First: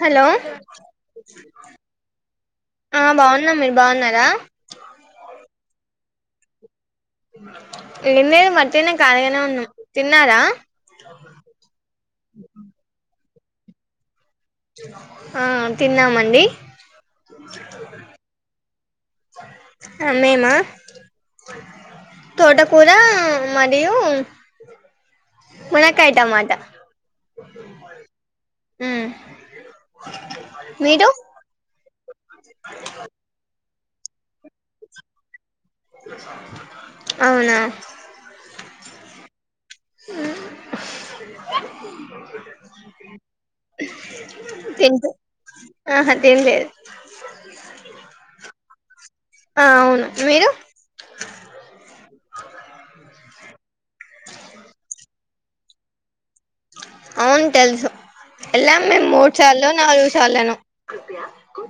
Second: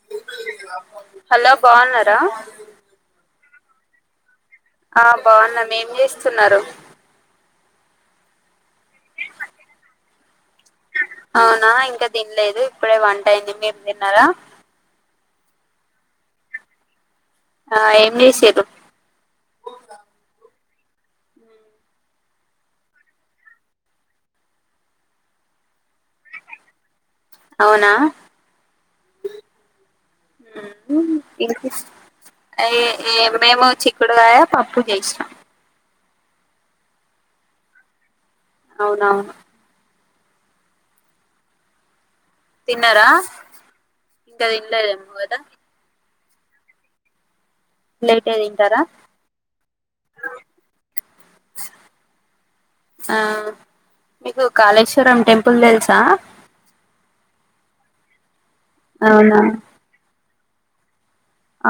Hello hello బాగున్నారా ఆ బాగున్ మీరు బాగున్నారా ఆ బాగున్నామ్ మేం చేస్తున్నరు ఏం లేదు మ అవునా ఇంకా తినలేదు ఇప్పుడే వంన్ వంట అయ్యింది మీరు తిన్నారా ఆ తిన్నామండి ఆ ఏం చేసిండ్రు ఆ మేమా తోటకూర మరియు మునక్కాయ టమాట అవునా ఉమ్ మీరు హ్మ్మ్ వినిపిస్ [unintelligible] చిక్కుడుకాయ పప్పు చేసిన అవునా అవునవును హ్మ్మ్ తిన్నార ఇంక తింటూ తినలేదేమో కదా ఆహా తినలేదు లేట్ గా తింటారా ఆ అవును మీరు మీకు కాళేశ్వరం టెంపుల్ పుల్ తెల్సా అవును తెల్సు ఎళ్ళాం మేము మూడు అవునా సార్లో నాలుగు సార్లనో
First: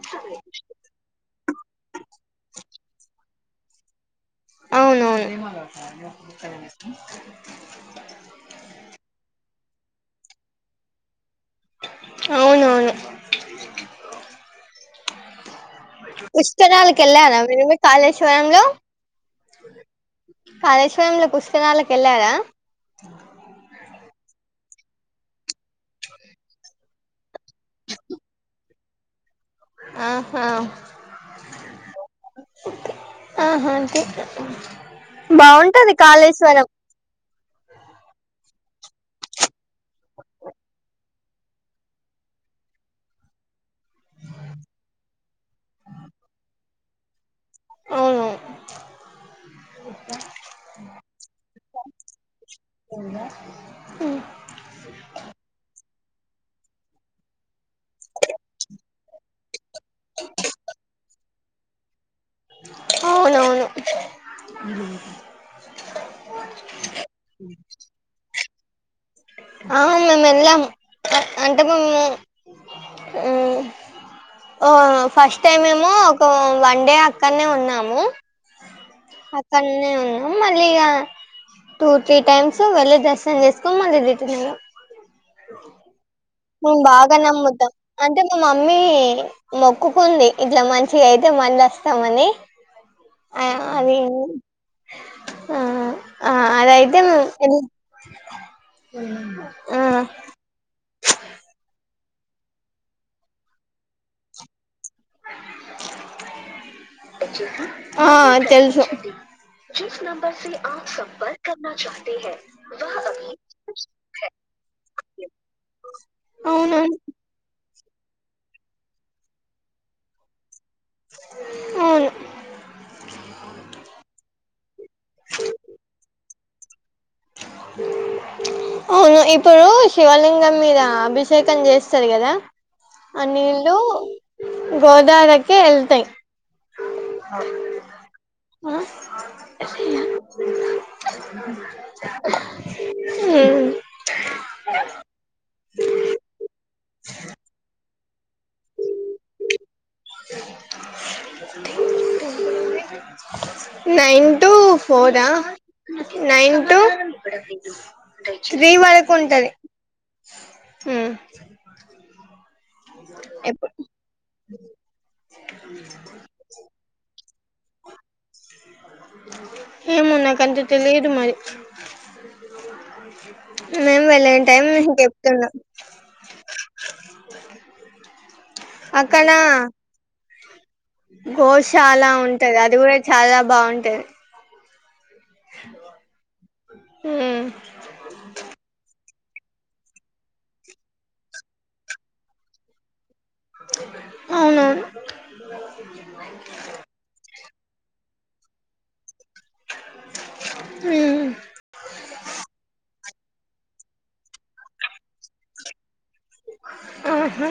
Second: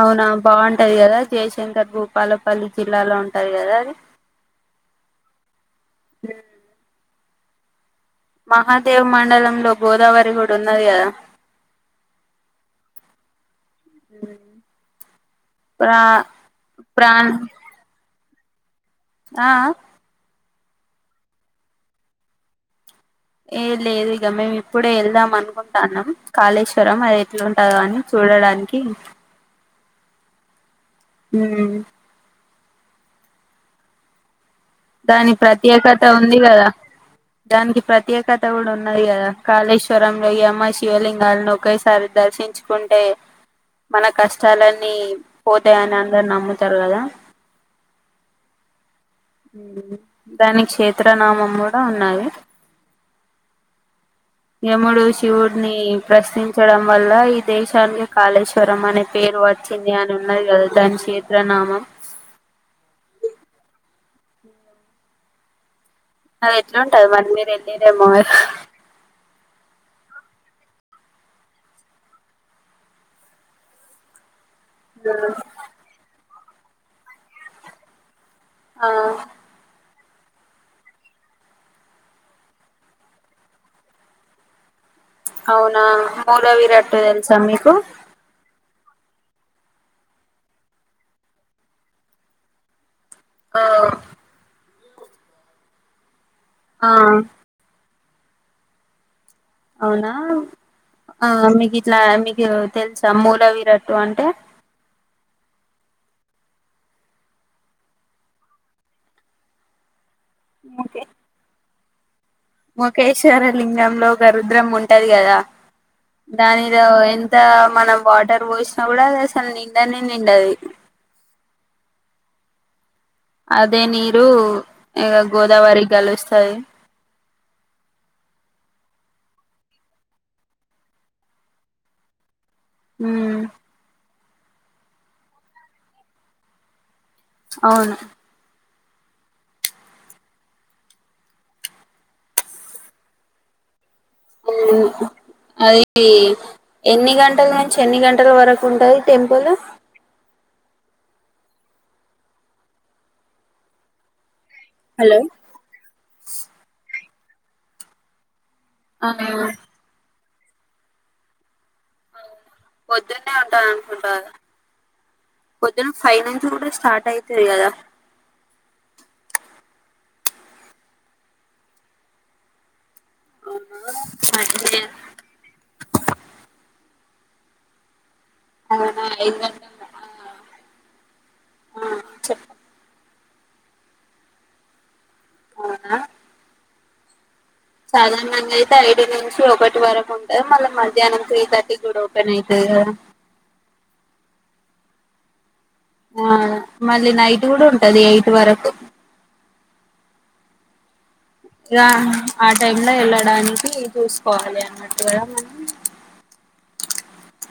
అవునా బాగుంటది కదా జయశంకర్ భూపాలపల్లి జిల్లాలో ఉంటది కదా అది అవునవును మహాదేవ్ మండలంలో గోదావరి కూడా ఉన్నది కదా అవునవును ప్రా పుష్కరాలకి ప్రాన్ వెళ్ళారా మీరు కాళేశ్వరం ఫోన్లు ఆ ఆ కాళేశ్వరంలో పుష్కరాలకు వెళ్ళారా ఏ లేదు ఇక మేము ఇప్పుడే వెళ్దాం అనుకుంటాన్నాం కాళేశ్వరం అది ఎట్లాంటదో అని చూడడానికి. ఆహా హ్మ్ ఆహా ఆంటి దాని ప్రత్యేకత ఉంది కదా దానికి ప్రత్యేకత తవుడు వున్నాయి కదా కాళేశ్వరం వోయి అమ్మా శివలింగ అన్నీ ఒకేసారి దర్శించుకుంటే మన కష్టాలన్నీ పోతాయని అందరు నమ్ముతారు కదా అవును దాని క్షేత్ర నామం కూడా ఉన్నాది యముడు శివుడిని ప్రశ్నించడం వల్ల ఈ దేశానికి కాళేశ్వరం అనే పేరు వచ్చ చెంది అని ఉన్నది కదా దాని చే ప్రణామం అవునవును నేనే మర్ అహ్ మేమ్ ఏల్లం అంటే మేం ఉ ఓ ఫస్ట్ టైమ్ ఏమో ఉ వన్ డే అక్కనే ఉన్నాము ఆ అతన్నే ఉ మళ్ళీ ఇగా టూ త్రీ టైమ్స్ వెళ్ళి దర్శనం చేసుకొని మళ్ళీ రిటర్న్ అయినం అవునా మూడ విరట్టు బాగా తెలుసా నమ్ముతాం మీకు అంటే మా మమ్మీ మొక్కుకుంది ఇట్లా మంచిగా అయితే మళ్ళ వస్తామని ఆ అదే ఉ ఆ ఆ అదయితే ఉ అవునా ఆ మీగి ఇట్లా మీకు తెలుసా మూల విరట్టు అంటే ఆ తెలుసు ఆ ఓకే, సంపర్క కన్నా చా ముఖేశ్వర లింగంలో గరుద్రం ఉంటది కదా దాని మీద అవునవును ఎంత మనం వాటర్ పోసినా కూడా అది అసల్ నిండానే నిండది అవును అదే నీరు ఇక గోదావరి కలుస్తది అవును ఇప్పుడు శివలింగం మీద అభిషేకం చేస్తారు కదా అ ఉమ్ నీళ్లు గోదావరికే వెళ్తా అవును ఆ ఆ మ్ అదీ ఎన్ని గంటలు నుంచి ఎన్ని గంట టల వరకు ఉంటది టెంపుల్ నైన్ టూ హలో ఫోరా నైన్ టూ [inaudible] త్రీ ఆ వరకు ఉంటది హ్మ్ పొద్దునే ఉంటంది అనుకుంటారు పొద్దున ఫైనాన్స్ కూడా స్టార్ట్ అయితు [unintelligible] కదా ఏమో నాకంత తెలియదు మరి మేం వెళ్ళి న టైం నేం చెప్తున్నా అవునా ఐదు అక్కనా గంటల ఆ గోశాల చెప్పు ఉంటది అది కూడా చాలా బావుంటది అవునా మ్ సాధారణంగా అయితే ఐదునుం సో ఒకటి వరకు ఉంటది మళ్ల మధ్యాహ్నం త్రీ థర్టీ కూడా ఓపెన్ అయితది కదా అవును ఆ మళ్ళీ నైట్ గుడు ఉంటది ఎయిట్ వరకు మ్ రా ఆ టైమ్ లో ఎల్ల డానికి చూసుకోవాలి అన్నట్టుగా మన ఆహా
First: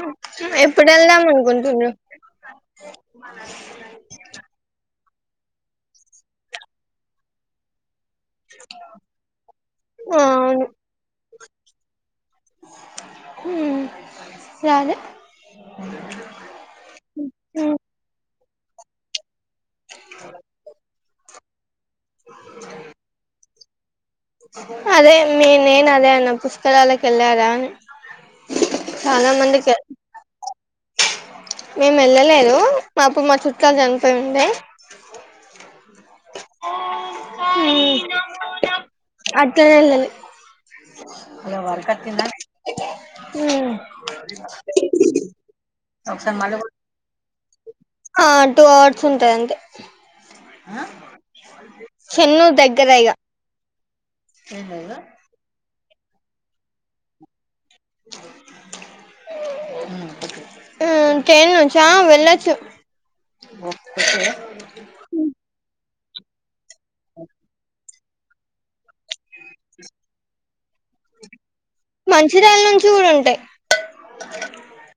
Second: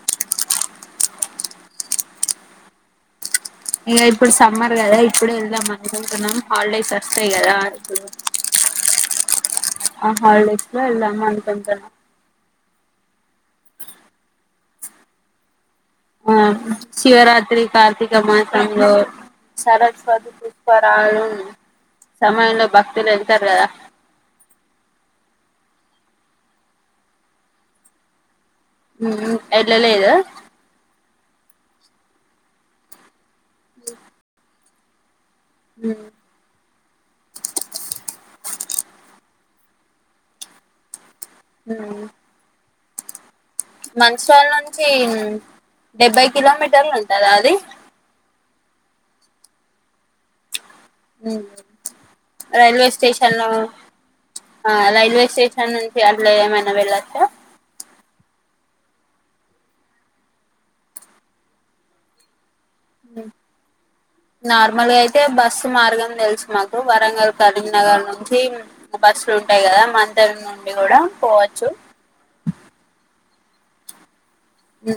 ఎప్పుడు వెళ్దాం అనుకుంటుండ్రు ఇక ఇప్పుడు సమ్మర్ కదా ఇప్పుడే వెళ్దాం అనుకుంటున్నాం హాలిడేస్ వస్తాయి కదా ఇప్పుడు అ హా.... అవును హాలిడేస్ లో వెళ్దామని [unintelligible] రాలే ఆ శివరాత్రి మ్మ్ కార్తీక మా టంగో సరస్వతి పుష్కరాలు సమయంలో భక్తులు ఎల్తారు కదా అదే మీ నేన్ అదే అన్న పుష్కరాలకి ఎళ్ళారా అని హ్ హ్ ఎల్లలేదా మేం ఎళ్ళలేదు పాపం మా చుట్ [unintelligible] చనిపోయి ఉండే హ మ్ [unintelligible] [unintelligible] అ మంచి వాల నుంచి డెబ్భై కిలోమీటర్ ఉంటద్ అదా అది ఆ టూ అవర్స్ ఉంటదంతే రైల్వే దగ్గర ఇగ స్టేషను ఆ రైల్వే స్టే అక్కడ్నుంచి అట్ల ఏమైన వెళ్ళచ్చా కేనుంచా వెళ్ళచ్చు నార్మల్గా అయితే బస్సు మార్గం తెల్సు మాకు వరంగల్, కరీంనగర్ నుంచి బస్సులు ఉంటాయి కదా మందరం నుండి గుడా పోవచ్చు మంచిర్యాల్ నుంచి గుడా ఉంటయి మ్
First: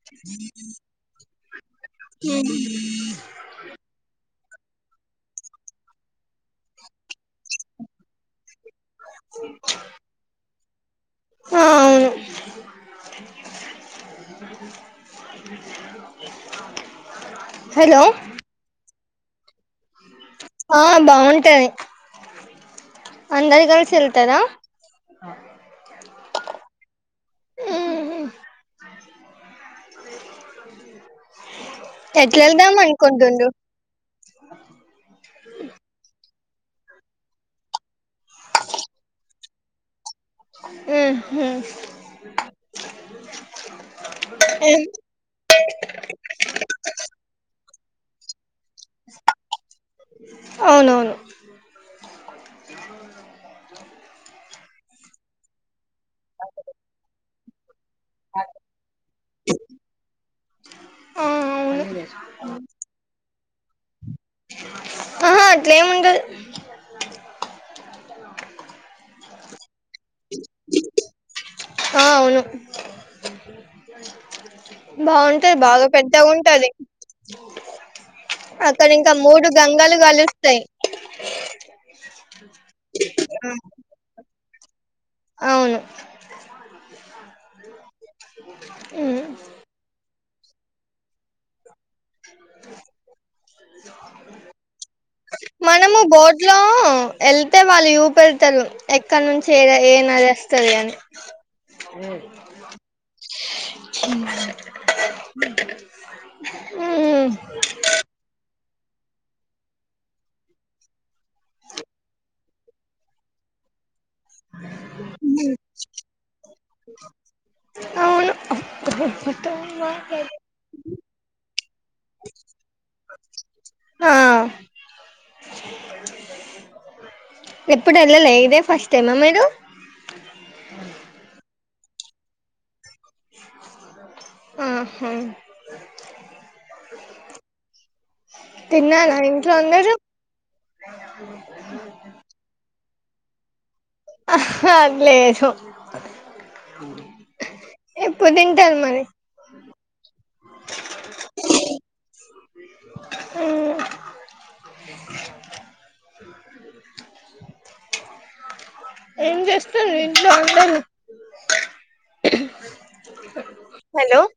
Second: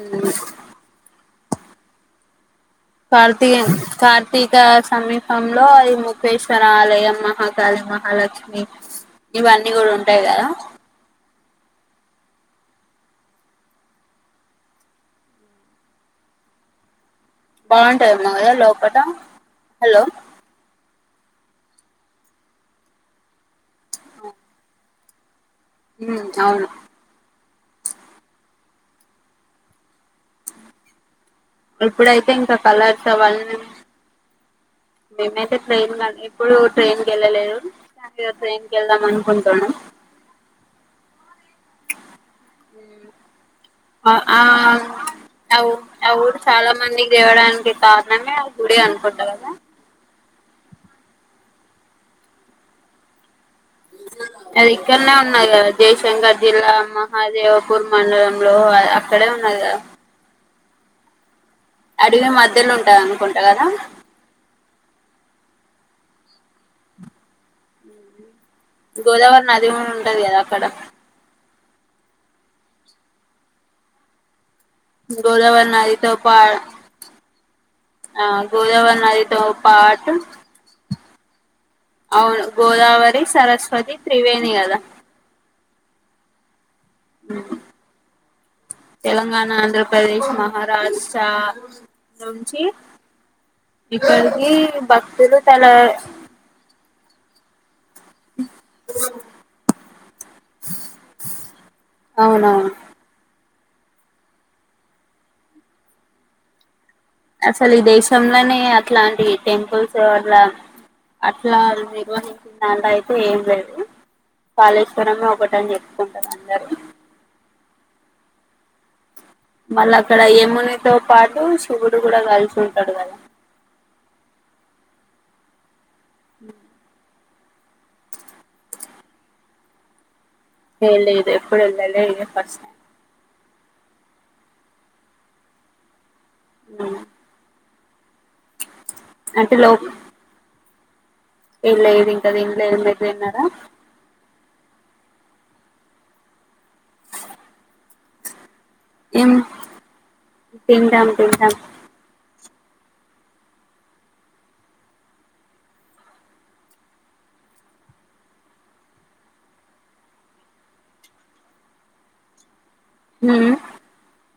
హ కార్తికే కార్ తిక సమీపంలో అది ముఖేశ్వర ఆలయం మహాకాళి, మహాలక్ష్మి ఇవన్నీ గుడ ఉంటయి కదా ఆ అవ్ను బాగుంటాయి ఏమో కదా లోపట హలో ఆ బాగుంటంది. అందర్ కలిసి ఎల్తరా మ్ అవును ఉహు ఇప్పుడైతే ఎట్లా ఇంకా వెళ్దాం కలర్స్ అనుకుంటుండ్రు అవన్నీ మేమైతే ట్రయిన్ గాని ఏప్పుడు ట్రైన్ కి వెళ్ళలేదు ట్రైన్ కి వెళ్దాం అనుకుంటానం ఉహు అ ఆ ఊ ఆ ఊరు చాలా మంది దేవడానికి కారణమే ఆవు గుడి అనుకుంట కదా అవునవును అది ఇక్కడనే ఉన్నాది కదా జయశంకర్ జిల్లా మహాదేవ్ పూర్ మండలంలో అక్కడే ఉన్నాది కదా ఆ అవును అడివి మధ్యలుంటయి అనుకుం కదా ఆహా అట్లేం ఉండదు గోదావరి నది ఉంటది కదా అక్కడ ఆ అవును బాగుంటది గోదావరి బాగా నదితో పెద్దగా పా ఉంటది ఆ అక్కడ గోదావరి ఇంకా నదితో మూడు గంగలు పాటు కలుస్తాయి అవును గోదావరి సరస్వతి త్రివేణి అ దా అవును ఉమ్. తెలంగాణ ఆంధ్రప్రదేశ్ మహారాష్ట నుంచి ఇక్కడికి భక్తులు తన ఎల్ వాళ్ళు చూపే పెడతారు ఎక్కడ నుంచి ఏ ఏ నది వస్తాది అని అవునవును హుహు అసలు ఈ దేశంంలోనే ఇట్లాంటి టెంపుల్స్ అట్లా అట్లా నిర్వహించిన అయితే ఏం లేదు కాళేశ్వరమే ఒకట అని చెప్పుకుంటారు అందరు అవును మళ్ళ అక్కడ ఏము తో పాటు శివుడు కూడా కాల్చి ఉంటాడు కాదా ఆ ఉ ఎప్పుడు వెళ్ళలే ఇదే ఫస్ట్ టైమా మీరు చూడాలే ఎప్పుడు వెళ్ళలే ఇదే ఫస్ట్ ఆహా అ చుక్‌ చుక్. తిన్నాను ఇంట్లో అందరూ. అయో లేదు ఇంకా తిన్న లేదు మే. తిన్నరా. అహా లేదు ఎప్పుడు ఇం. ఏం తింటాం తింటాం. హ్మ్. ఏం చేస్తారు ఇంట్లో అందరూ. హ్మ్.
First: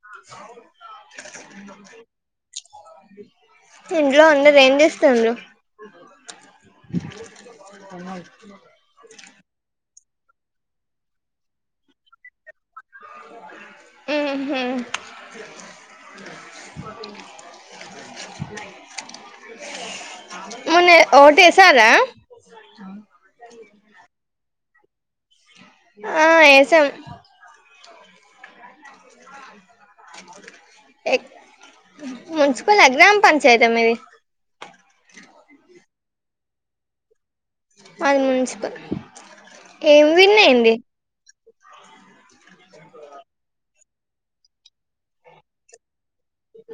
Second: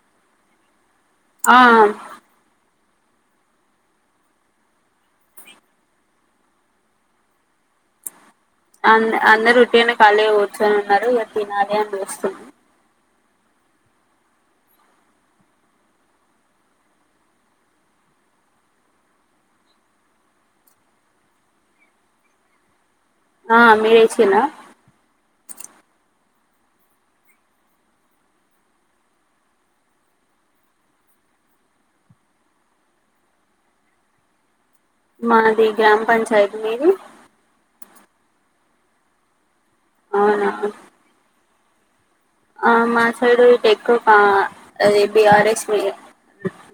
ఆ [unintelligible] ఇంట్లో అందరు ఏం చేస్తుంరు. అన్ అందరూ. అనా ఖళీ కూర్చుని ఉన్నారు ఇగ తినాలి అని వస్తున్నం. ఉహు మొన్న ఓటు వేసార. ఆ మీరు వేసార. ఆ ఏసాం. ఏ మున్సిపల్ గ్రామ పంచాయతీ మీది. మాది గ్రామ పంచాయతీ మీది. మాది మున్సిపల్. ఏమి విన్ అవునా అయింది. ఆ మా సైడ్ ఎక్కువ ఆ B R S win.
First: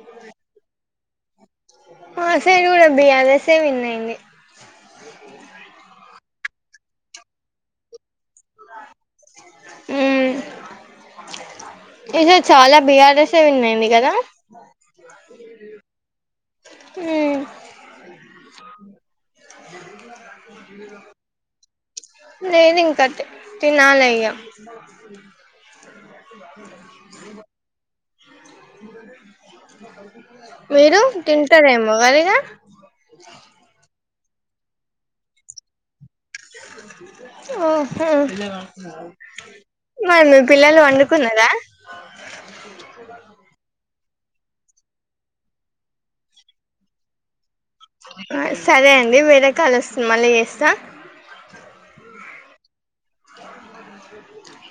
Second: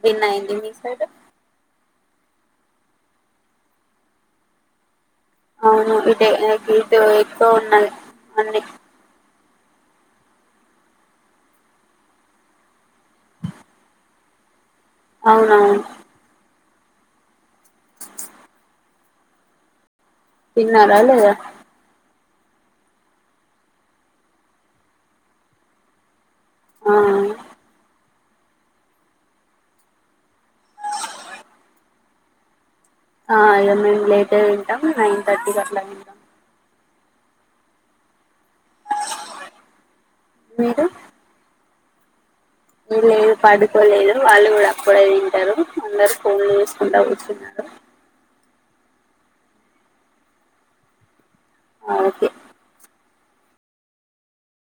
Win అయింది మీ సైడ్. మా సైడ్ కూడా బిఆర్ఎస్ విన్నాయింది. అవును ఇది ఇటు ఎక్కువ ఉన్నాయి అన్న. హ్మ్ ఇధి చాలా బీఆర్ఎస్ విన్నాయింది కదా. అవును అవును. ఉమ్ చుక్ చుక్. తిన్నారా లేదా. లేదు ఇంకా తి తినాలే ఇగ. నువ్ ఆగ లేదా ఆ దుప మీరు తింటారేమో గదా ఇగ. ఆ ఇగ మేము లేట్. ఇగ తింటాం నైన్ థర్టీకి అట్లా తింటాం. ఆహో మరి మీ పిల్లలు వండుకున్నరా వీళ్ళు వీళ్ళు పడుకోలేదు వాళ్ళు గుడా అప్పుడే తింటారు అందరు ఫోన్లు చేసుకుంటా కూర్చున్నారు సరే అండి వేరే కాల్ వస్తుంది మళ్ళా చేస్తా అకె